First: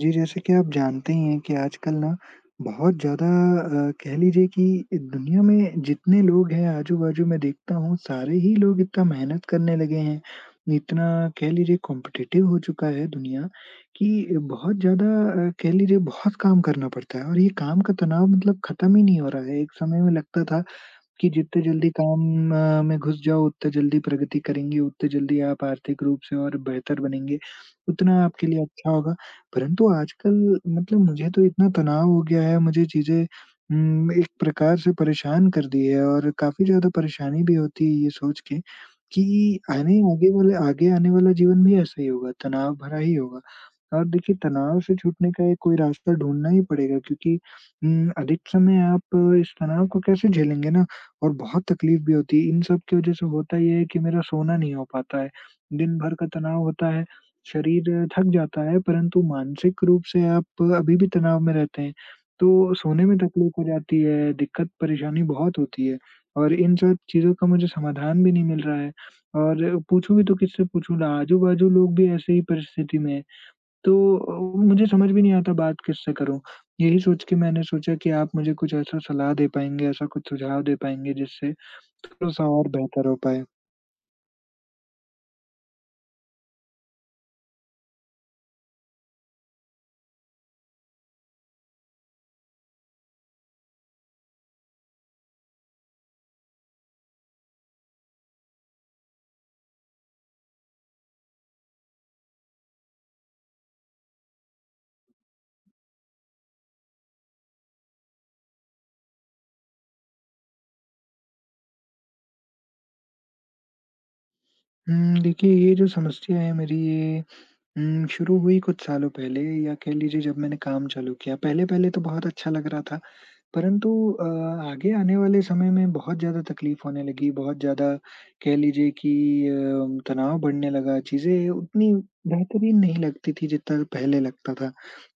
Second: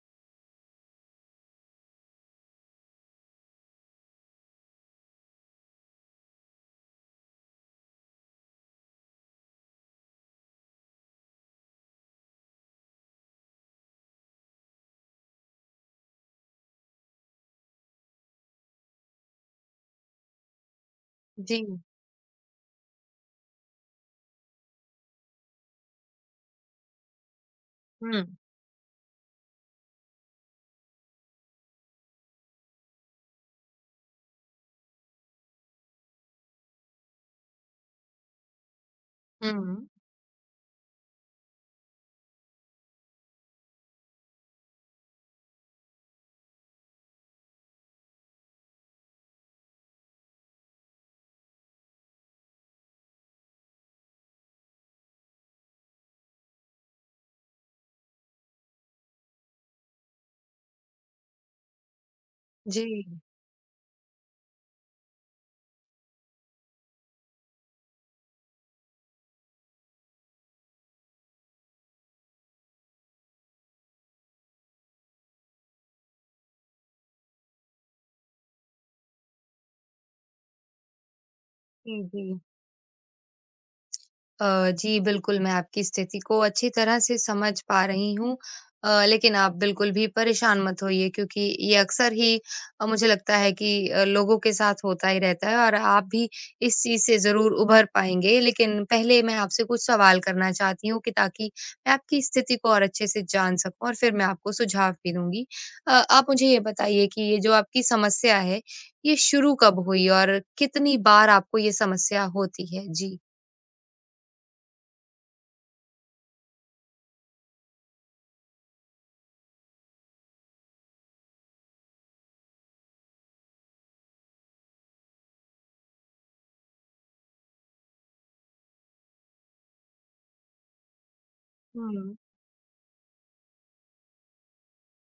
जी, जैसे कि आप जानते ही हैं कि आजकल ना बहुत ज़्यादा कह लीजिए कि दुनिया में जितने लोग हैं, आजू-बाजू मैं देखता हूँ सारे ही लोग इतना मेहनत करने लगे हैं। इतना कह लीजिए कॉम्पिटिटिव हो चुका है दुनिया कि बहुत ज़्यादा कह लीजिए बहुत काम करना पड़ता है, और ये काम का तनाव मतलब खत्म ही नहीं हो रहा है। एक समय में लगता था कि जी। जितने जल्दी काम में घुस जाओ उतने जल्दी प्रगति करेंगे, उतने जल्दी आप आर्थिक रूप से और बेहतर बनेंगे, उतना हुँ, आपके लिए अच्छा होगा। परंतु आजकल मतलब मुझे तो इतना तनाव हो गया है, मुझे चीज़ें एक प्रकार से परेशान कर दी है, और काफ़ी ज़्यादा परेशानी भी होती है ये सोच के कि हुँ। आने आगे वाले आगे आने वाला जीवन भी ऐसा ही होगा, तनाव भरा ही होगा। और देखिए तनाव से छूटने का एक कोई रास्ता ढूँढना ही पड़ेगा, क्योंकि अधिक समय आप इस तनाव को कैसे झेलेंगे ना? और बहुत तकलीफ भी होती है। इन सब की वजह से होता ये है कि मेरा सोना नहीं हो पाता है। दिन भर का तनाव होता है, शरीर थक जाता है, परंतु मानसिक रूप से आप अभी भी तनाव में रहते हैं। तो जी, सोने में तकलीफ हो जाती है, दिक्कत परेशानी बहुत होती है, और इन सब चीज़ों का मुझे समाधान भी नहीं मिल रहा है। और पूछूँ भी तो किससे पूछूँ ना, आजू-बाजू लोग भी ऐसे ही परिस्थिति में हैं। तो मुझे समझ भी नहीं आता बात किससे करूँ? यही सोच के मैंने सोचा कि आप मुझे कुछ ऐसा सलाह दे पाएँगे, ऐसा कुछ सुझाव दे पाएँगे जिससे जी, जी। थोड़ा-सा और बेहतर हो पाए। जी, बिल्कुल, मैं आपकी स्थिति को अच्छी तरह से समझ पा रही हूँ। लेकिन आप बिल्कुल भी परेशान मत होइए क्योंकि ये अक्सर ही मुझे लगता है कि लोगों के साथ होता ही रहता है और आप भी इस चीज़ से ज़रूर उभर पाएँगे। लेकिन पहले मैं आपसे कुछ सवाल करना चाहती हूँ कि ताकि मैं आपकी स्थिति को और अच्छे से जान सकूँ और फिर मैं आपको सुझाव भी दूँगी। आप मुझे ये बताइए कि ये जो आपकी समस्या है, ये शुरू कब हुई और कितनी बार आपको ये समस्या होती है? जी। देखिए ये जो समस्या है मेरी, ये शुरू हुई कुछ सालों पहले, या कह लीजिए जब मैंने काम चालू किया। पहले-पहले तो बहुत अच्छा लग रहा था, परंतु अ, आगे आने वाले समय में बहुत ज़्यादा तकलीफ होने लगी, बहुत ज़्यादा कह लीजिए कि तनाव बढ़ने लगा, चीज़ें उतनी हुँ। बेहतरीन नहीं लगती थी जितना पहले लगता था।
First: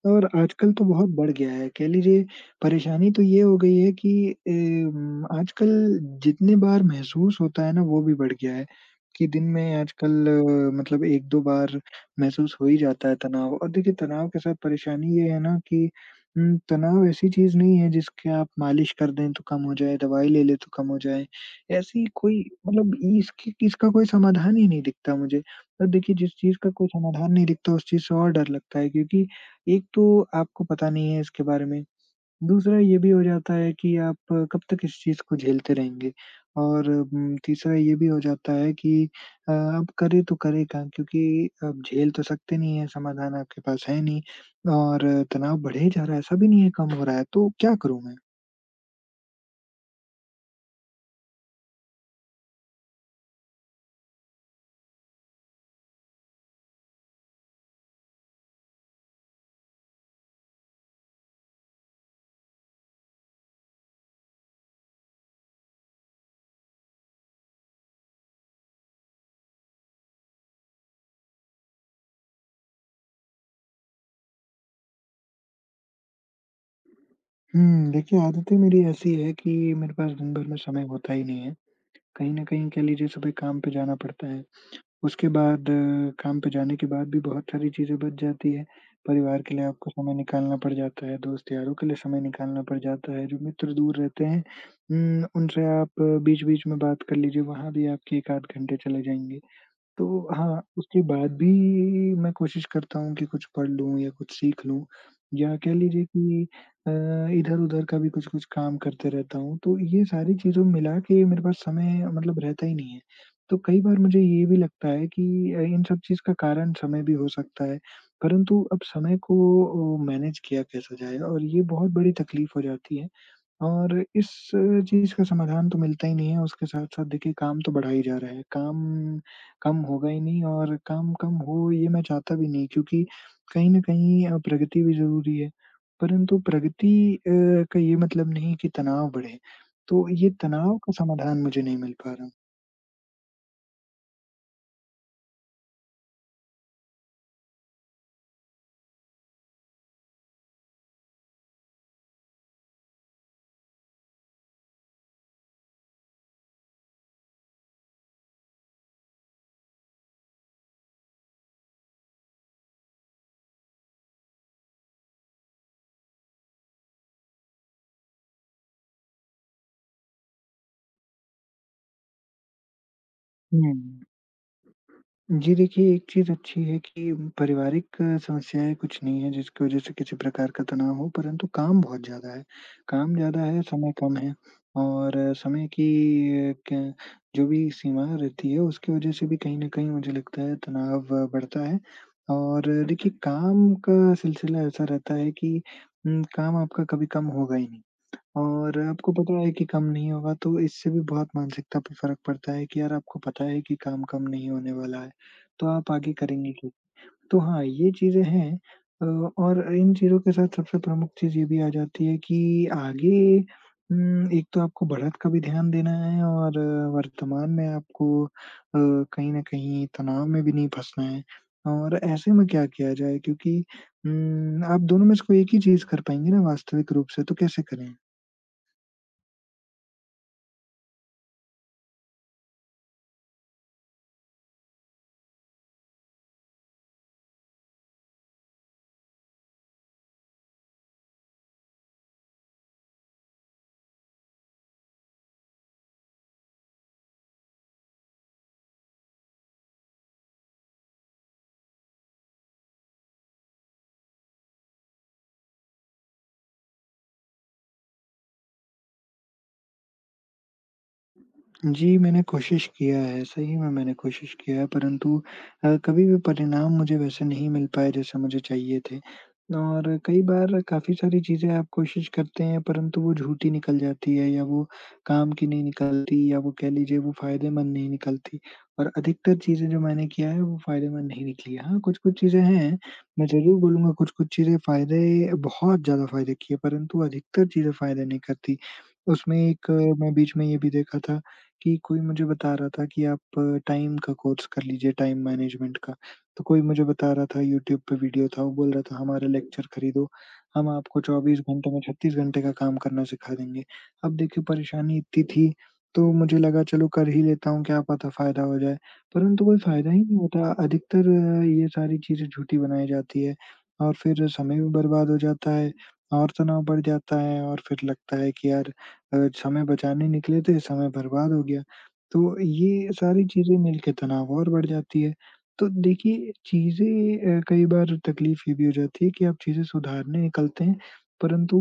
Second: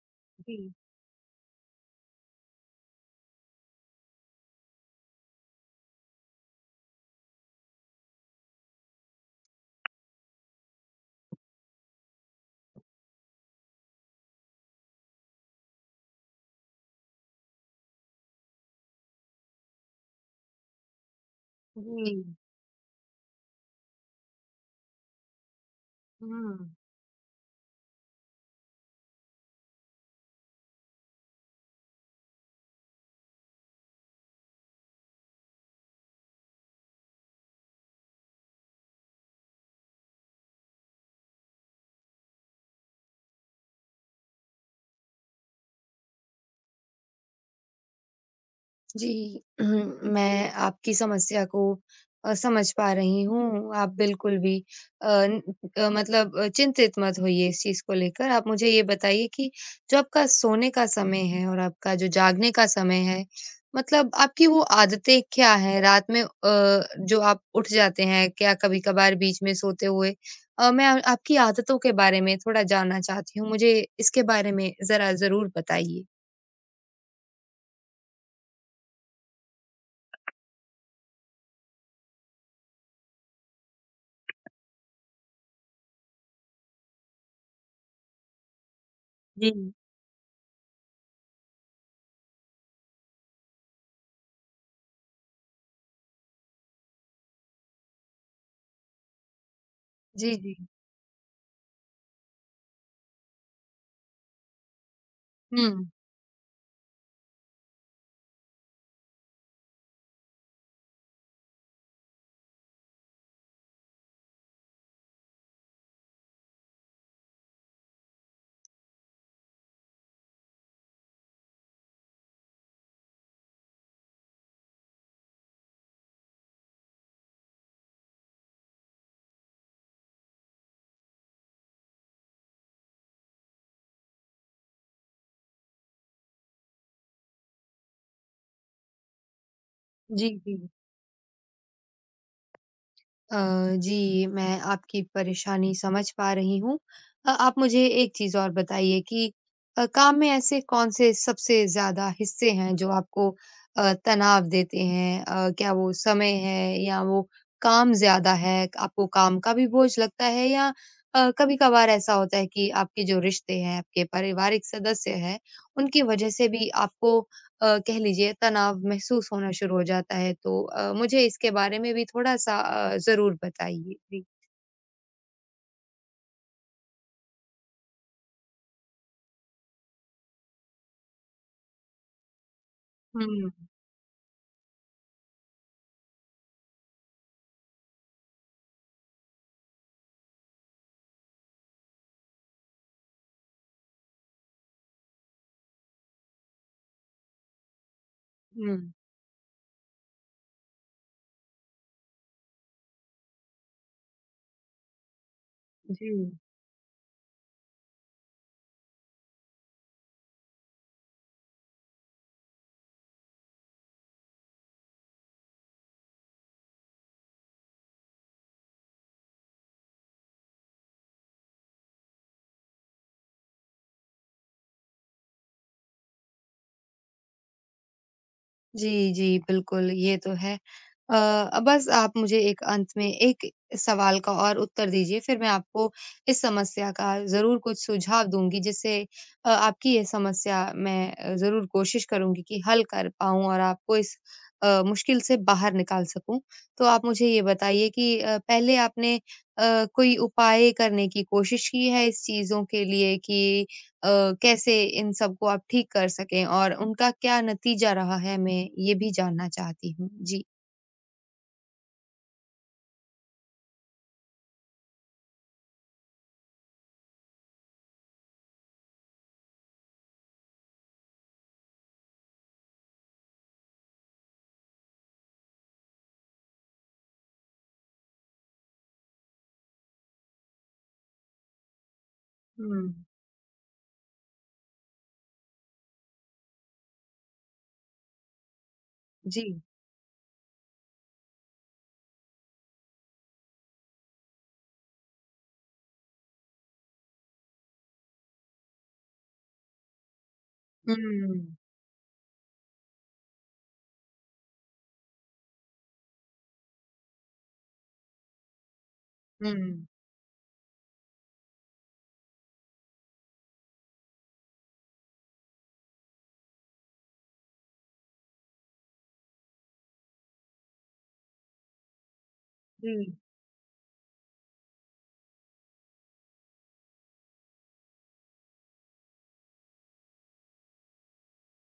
और जी, आजकल तो बहुत बढ़ गया है, कह लीजिए परेशानी तो ये हो गई है कि आजकल जितने बार महसूस होता है ना वो भी बढ़ गया है, कि दिन में आजकल मतलब 1-2 बार महसूस हो ही जाता है तनाव। और देखिए तनाव के साथ परेशानी ये है ना कि तनाव ऐसी चीज़ नहीं है जिसके आप मालिश कर दें तो कम हो जाए, दवाई ले लें तो कम हो जाए। ऐसी जी, कोई मतलब इसकी इसका कोई समाधान ही नहीं दिखता मुझे। और देखिए जिस चीज़ हुँ। का कोई समाधान नहीं दिखता उस चीज़ से और डर लगता है, क्योंकि एक तो आपको पता नहीं है इसके बारे में। दूसरा ये भी हो जाता है कि आप कब तक इस चीज़ को झेलते रहेंगे, और तीसरा ये भी हो जाता है कि आप करें तो करें क्या? क्योंकि आप झेल तो सकते नहीं हैं, समाधान आपके पास है नहीं, और तनाव बढ़े ही जा रहा है, ऐसा भी नहीं है कम हो रहा है, तो क्या करूँ मैं? जी, मैं जी। आपकी समस्या को समझ पा रही हूँ। आप बिल्कुल भी अ, न अ, मतलब चिंतित मत होइए इस चीज़ को लेकर। आप मुझे ये बताइए कि जो आपका सोने का समय है और आपका जो जागने का समय है, मतलब आपकी वो आदतें क्या हैं? रात में जो आप उठ जाते हैं, क्या कभी-कभार बीच में सोते हुए? मैं आपकी आदतों के बारे में थोड़ा जानना चाहती हूँ। मुझे इसके बारे में ज़रा ज़रूर बताइए। देखिए आदतें मेरी ऐसी है कि मेरे पास दिन भर में समय होता ही नहीं है। कहीं न कहीं कह लीजिए सुबह काम पे जाना पड़ता है। उसके बाद काम पे जाने के बाद भी बहुत सारी चीज़ें बच जाती है। परिवार जी। के लिए आपको समय निकालना पड़ जाता है, दोस्त-यारों के लिए समय निकालना पड़ जाता है, जो मित्र दूर रहते हैं उनसे आप बीच-बीच में बात कर लीजिए, वहाँ भी आपके 1 आध घंटे चले जाएँगे। तो जी, जी। हाँ, उसके बाद भी मैं कोशिश करता हूँ कि कुछ पढ़ लूँ या कुछ सीख लूँ, या कह हुँ। लीजिए कि अ, इधर-उधर का भी कुछ-कुछ काम करते रहता हूँ, तो ये सारी चीज़ों मिला के मेरे पास समय मतलब रहता ही नहीं है। तो कई बार मुझे ये भी लगता है कि इन सब चीज़ का कारण समय भी हो सकता है, परंतु अब समय को मैनेज किया कैसे जाए, और ये बहुत बड़ी तकलीफ हो जाती है। और इस चीज़ का समाधान तो मिलता ही नहीं है, उसके साथ-साथ देखिए काम तो बढ़ा ही जा रहा है। काम कम होगा ही नहीं, और काम कम हो ये मैं चाहता भी नहीं, क्योंकि कहीं न कहीं प्रगति भी ज़रूरी है। परंतु प्रगति अ, का ये मतलब नहीं कि तनाव बढ़े। तो जी, ये जी। तनाव का समाधान मुझे नहीं मिल पा रहा। अ, जी, मैं आपकी परेशानी समझ पा रही हूँ। आप मुझे एक चीज़ और बताइए कि काम में ऐसे कौन से सबसे ज़्यादा हिस्से हैं जो आपको तनाव देते हैं? क्या वो समय है या वो काम ज़्यादा है? आपको काम का भी बोझ लगता है या कभी-कभार ऐसा होता है कि आपके जो रिश्ते हैं, आपके पारिवारिक सदस्य हैं, उनकी वजह से भी आपको कह लीजिए तनाव महसूस होना शुरू हो जाता है तो मुझे इसके बारे में भी थोड़ा-सा ज़रूर बताइए? हुँ। जी। जी, देखिए, एक चीज़ अच्छी है कि पारिवारिक समस्याएँ कुछ नहीं है जिसकी वज़ह से किसी प्रकार का तनाव हो, परंतु काम बहुत ज़्यादा है। काम ज़्यादा हुँ, है, समय कम है, और समय की अ, क जो भी सीमा रहती है उसकी वज़ह से भी कहीं न कहीं मुझे लगता है तनाव बढ़ता है। और देखिए काम का सिलसिला ऐसा रहता है कि काम आपका कभी कम होगा ही नहीं। हुँ, और आपको पता है कि कम नहीं होगा, तो इससे भी बहुत मानसिकता पे फ़र्क पड़ता है कि यार, आपको पता है कि काम कम नहीं होने वाला है, तो आप जी। आगे करेंगे क्यों? तो हाँ, ये चीज़ें हैं, अ, और इन चीज़ों के साथ सबसे प्रमुख चीज़ ये भी आ जाती है कि आगे एक तो आपको बढ़त का भी ध्यान देना है, और वर्तमान में आपको कहीं न कहीं तनाव में भी नहीं फँसना है, और ऐसे में क्या किया जाए, क्योंकि आप दोनों में से कोई एक ही चीज़ कर पाएँगे ना वास्तविक रूप से, तो कैसे करें? जी, जी, बिल्कुल, ये तो है। बस आप मुझे एक अंत में एक सवाल का और उत्तर दीजिए, फिर मैं आपको इस समस्या का ज़रूर कुछ सुझाव दूँगी, जिससे आपकी ये समस्या मैं ज़रूर कोशिश करूँगी कि हल कर पाऊँ और आपको इस मुश्किल से बाहर निकाल सकूँ। तो आप मुझे ये बताइए कि पहले आपने कोई उपाय करने की कोशिश की है इस चीज़ों के लिए कि अ, कैसे इन सबको आप ठीक कर सकें और उनका क्या नतीजा रहा है मैं ये भी जानना चाहती हूँ? जी। जी, मैंने कोशिश किया है, सही में मैंने कोशिश किया है, परंतु कभी भी परिणाम मुझे वैसे नहीं मिल पाए जैसे मुझे चाहिए थे। और कई बार काफ़ी सारी चीज़ें आप कोशिश करते हैं, परंतु वो झूठी निकल जाती है, या वो काम की नहीं निकलती, या वो कह लीजिए वो फ़ायदेमंद नहीं निकलती, और अधिकतर चीज़ें जो मैंने किया है वो फ़ायदेमंद नहीं निकली है। हाँ, कुछ-कुछ चीज़ें हैं, हुँ। मैं ज़रूर बोलूँगा कुछ-कुछ चीज़ें फ़ायदे, बहुत ज़्यादा फ़ायदे किए, परंतु अधिकतर चीज़ें फ़ायदे नहीं करती। उसमें जी। एक मैं बीच में ये भी देखा था कि कोई मुझे बता रहा था कि आप टाइम का कोर्स कर लीजिए, टाइम मैनेजमेंट का। तो कोई मुझे बता रहा था यूट्यूब पे वीडियो था, वो बोल रहा था हमारा लेक्चर खरीदो, हम आपको 24 हुँ, घंटे में 36 घंटे का काम करना सिखा देंगे। अब देखिए परेशानी इतनी थी, तो मुझे लगा चलो कर ही लेता हूँ, क्या पता फ़ायदा हो जाए। परंतु कोई हुँ, फ़ायदा ही नहीं होता, अधिकतर ये सारी चीज़ें झूठी बनाई जाती है, और फिर समय भी बर्बाद हो जाता है, और तनाव बढ़ जाता है, और फिर लगता है कि यार समय बचाने निकले थे, समय बर्बाद हो गया। तो ये जी, सारी चीज़ें मिलके तनाव और बढ़ जाती है। तो देखिए चीज़ें, कई बार तकलीफ़ ये भी हो जाती है कि आप चीज़ें सुधारने निकलते हैं, परंतु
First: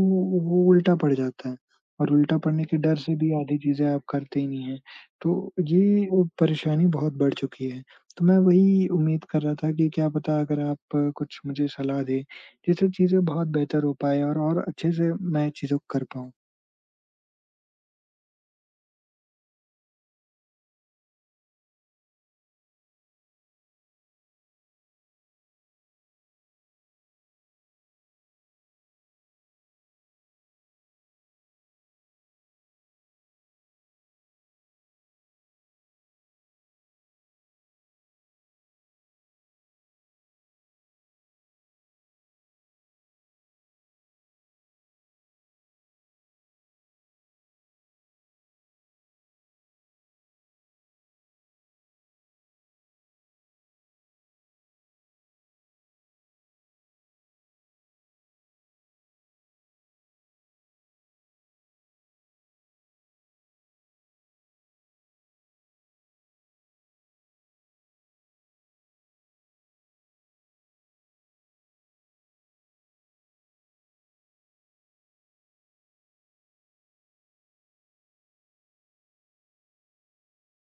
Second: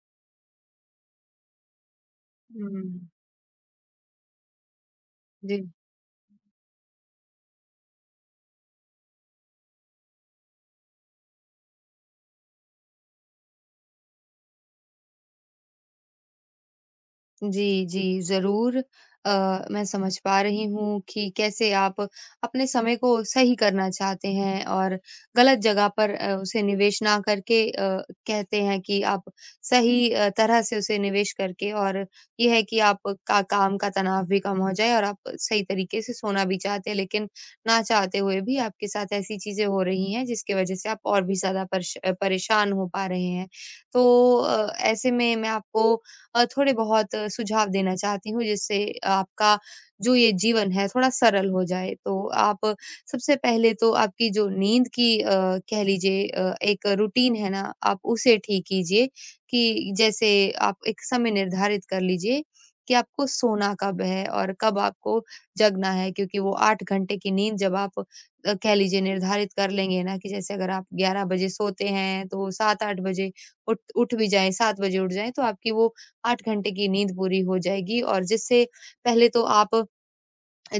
वो उल्टा पड़ जाता है, और उल्टा पड़ने के डर हुँ, से भी आधी चीज़ें आप करते ही नहीं हैं। तो जी। ये परेशानी बहुत बढ़ चुकी है। तो मैं वही उम्मीद कर रहा था कि क्या पता, अगर आप कुछ मुझे सलाह दें, जिससे चीज़ें बहुत बेहतर हो पाएँ, और अच्छे से मैं चीज़ों को कर पाऊँ। जी, जी, ज़रूर। अ, मैं समझ पा रही हूँ कि कैसे आप अपने समय को सही करना चाहते हैं और गलत जगह पर उसे निवेश ना करके कहते हैं कि आप सही तरह से उसे निवेश करके और ये है कि आप का काम का तनाव भी कम हो जाए और आप सही तरीके से सोना भी चाहते हैं, लेकिन ना चाहते हुए भी आपके साथ ऐसी चीज़ें हो रही हैं, जिसकी वज़ह से आप और भी ज़्यादा परेशान हो पा रहे हैं। तो ऐसे में मैं आपको थोड़े बहुत सुझाव देना चाहती हूँ जिससे आपका जो ये जीवन है थोड़ा सरल हो जाए। तो आप सबसे पहले तो आपकी जो नींद की कह लीजिए एक रूटीन है ना आप उसे ठीक कीजिए कि जैसे आप एक समय निर्धारित कर लीजिए कि आपको सोना कब है और कब आपको जगना है क्योंकि वो 8 घंटे की नींद जब आप कह लीजिए निर्धारित कर लेंगे ना कि जैसे अगर आप 11 बजे सोते हैं तो 7-8 बजे उठ उठ भी जाएँ, 7 बजे उठ जाएँ तो आपकी वो 8 घंटे की नींद पूरी हो जाएगी और जिससे पहले तो आप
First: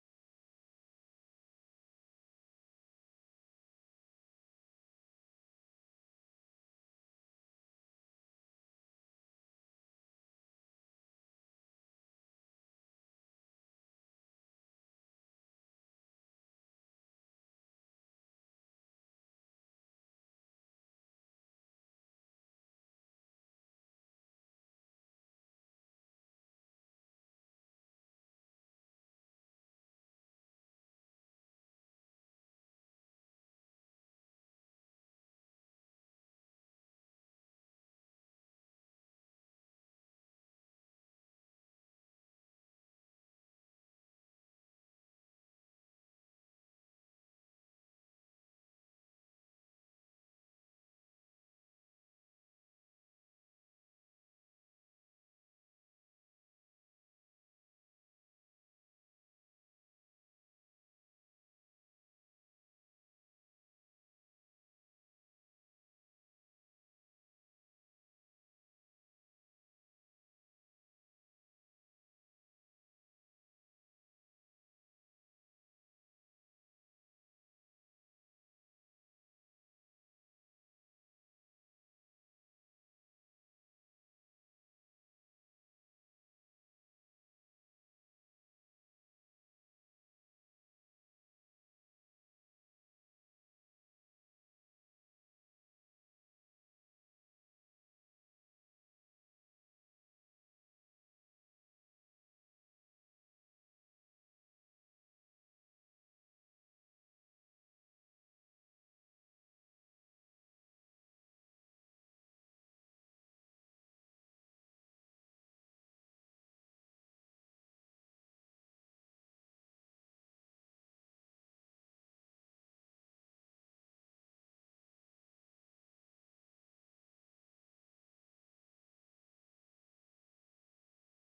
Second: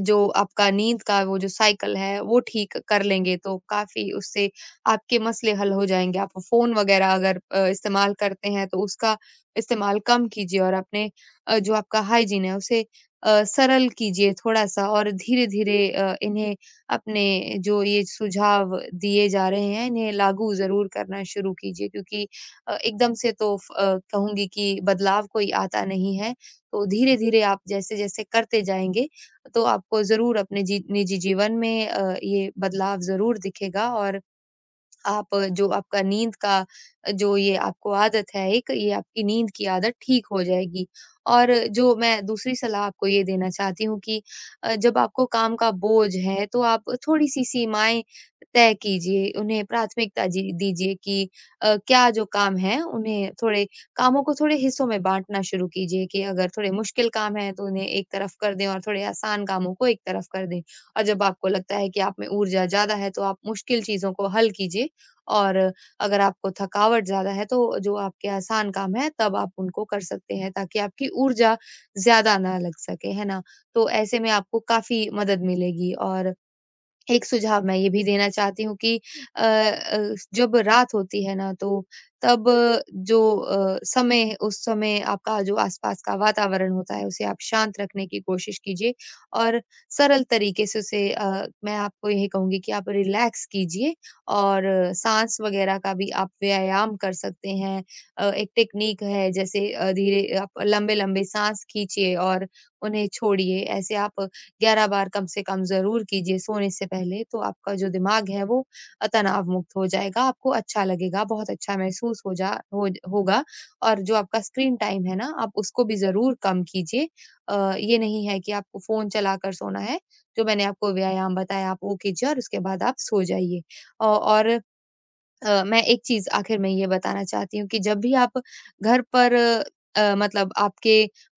जो आपका नींद का वो जो साइकिल है वो ठीक कर लेंगे तो काफ़ी उससे आपके मसले हल हो जाएँगे। आप फ़ोन वग़ैरह अगर इस्तेमाल करते हैं तो उसका इस्तेमाल कम कीजिए और अपने जो आपका हाइजीन है उसे सरल कीजिए थोड़ा-सा और धीरे-धीरे इन्हें अपने जो ये सुझाव दिए जा रहे हैं इन्हें लागू ज़रूर करना शुरू कीजिए क्योंकि एकदम से तो कहूँगी कि बदलाव कोई आता नहीं है। तो धीरे-धीरे आप जैसे-जैसे करते जाएँगे तो आपको ज़रूर अपने जी निजी जीवन में ये बदलाव ज़रूर दिखेगा और आप जो आपका नींद का जो ये आपको आदत है एक, ये आपकी नींद की आदत ठीक हो जाएगी। और जो मैं दूसरी सलाह आपको ये देना चाहती हूँ कि जब आपको काम का बोझ है, तो आप थोड़ी-सी सीमाएँ तय कीजिए, उन्हें प्राथमिकता जी दीजिए कि क्या जो काम है, उन्हें थोड़े कामों को थोड़े हिस्सों में बाँटना शुरू कीजिए कि अगर थोड़े मुश्किल काम हैं, तो उन्हें एक तरफ कर दें और थोड़े आसान कामों को एक तरफ कर दें। और जब आपको लगता है कि आप में ऊर्जा ज़्यादा है, तो आप मुश्किल चीज़ों को हल कीजिए और अगर आपको थकावट ज़्यादा है तो जो आपके आसान काम है तब आप उनको कर सकते हैं ताकि आपकी ऊर्जा ज़्यादा ना लग सके, है ना? तो ऐसे में आपको काफ़ी मदद मिलेगी और एक सुझाव मैं ये भी देना चाहती हूँ कि जब रात होती है ना तो तब जो समय उस समय आपका जो आसपास का वातावरण होता है उसे आप शांत रखने की कोशिश कीजिए और सरल तरीके से उसे मैं आपको यही कहूँगी कि आप रिलैक्स कीजिए और साँस वगैरह का भी आप व्यायाम कर सकते हैं। एक टेक्नीक है जैसे धीरे आप लंबे-लंबे साँस खींचिए और उन्हें छोड़िए। ऐसे आप 11 बार कम से कम ज़रूर कीजिए सोने से पहले, तो आपका जो दिमाग है वो तनाव मुक्त हो जाएगा, आपको अच्छा लगेगा, बहुत अच्छा महसूस हो जा हो होगा और जो आपका स्क्रीन टाइम है ना, आप उसको भी ज़रूर कम कीजिए। ये नहीं है कि आपको फ़ोन चलाकर सोना है, जो मैंने आपको व्यायाम बताया आप वो कीजिए और उसके बाद आप सो जाइए। और मैं एक चीज़ आखिर में ये बताना चाहती हूँ कि जब भी आप घर पर मतलब आपके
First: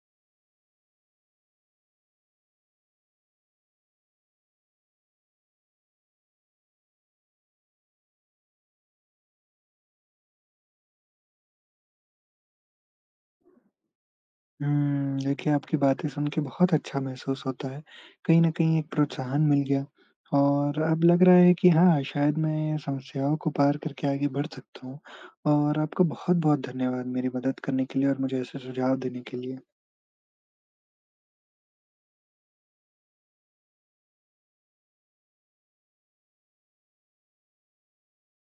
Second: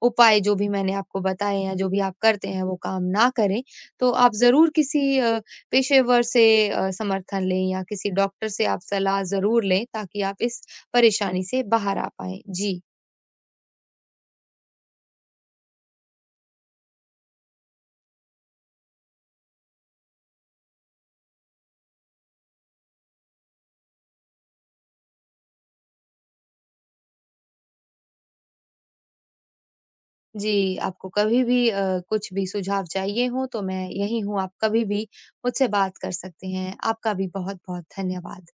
उपाय जो भी मैंने आपको बताए हैं, जो भी आप करते हैं वो काम ना करें, तो आप ज़रूर किसी पेशेवर से समर्थन लें या किसी डॉक्टर से आप सलाह ज़रूर लें ताकि आप इस परेशानी से बाहर आ पाएँ। जी। देखिए आपकी बातें सुन के बहुत अच्छा महसूस होता है। कहीं न कहीं एक प्रोत्साहन मिल गया, और अब लग रहा है कि हाँ, शायद मैं समस्याओं को पार करके आगे बढ़ सकता हूँ, और आपका बहुत-बहुत धन्यवाद मेरी मदद करने के लिए और मुझे ऐसे सुझाव देने के लिए। जी, आपको कभी भी कुछ भी सुझाव चाहिए हों तो मैं यहीं हूँ, आप कभी भी मुझसे बात कर सकते हैं। आपका भी बहुत-बहुत धन्यवाद।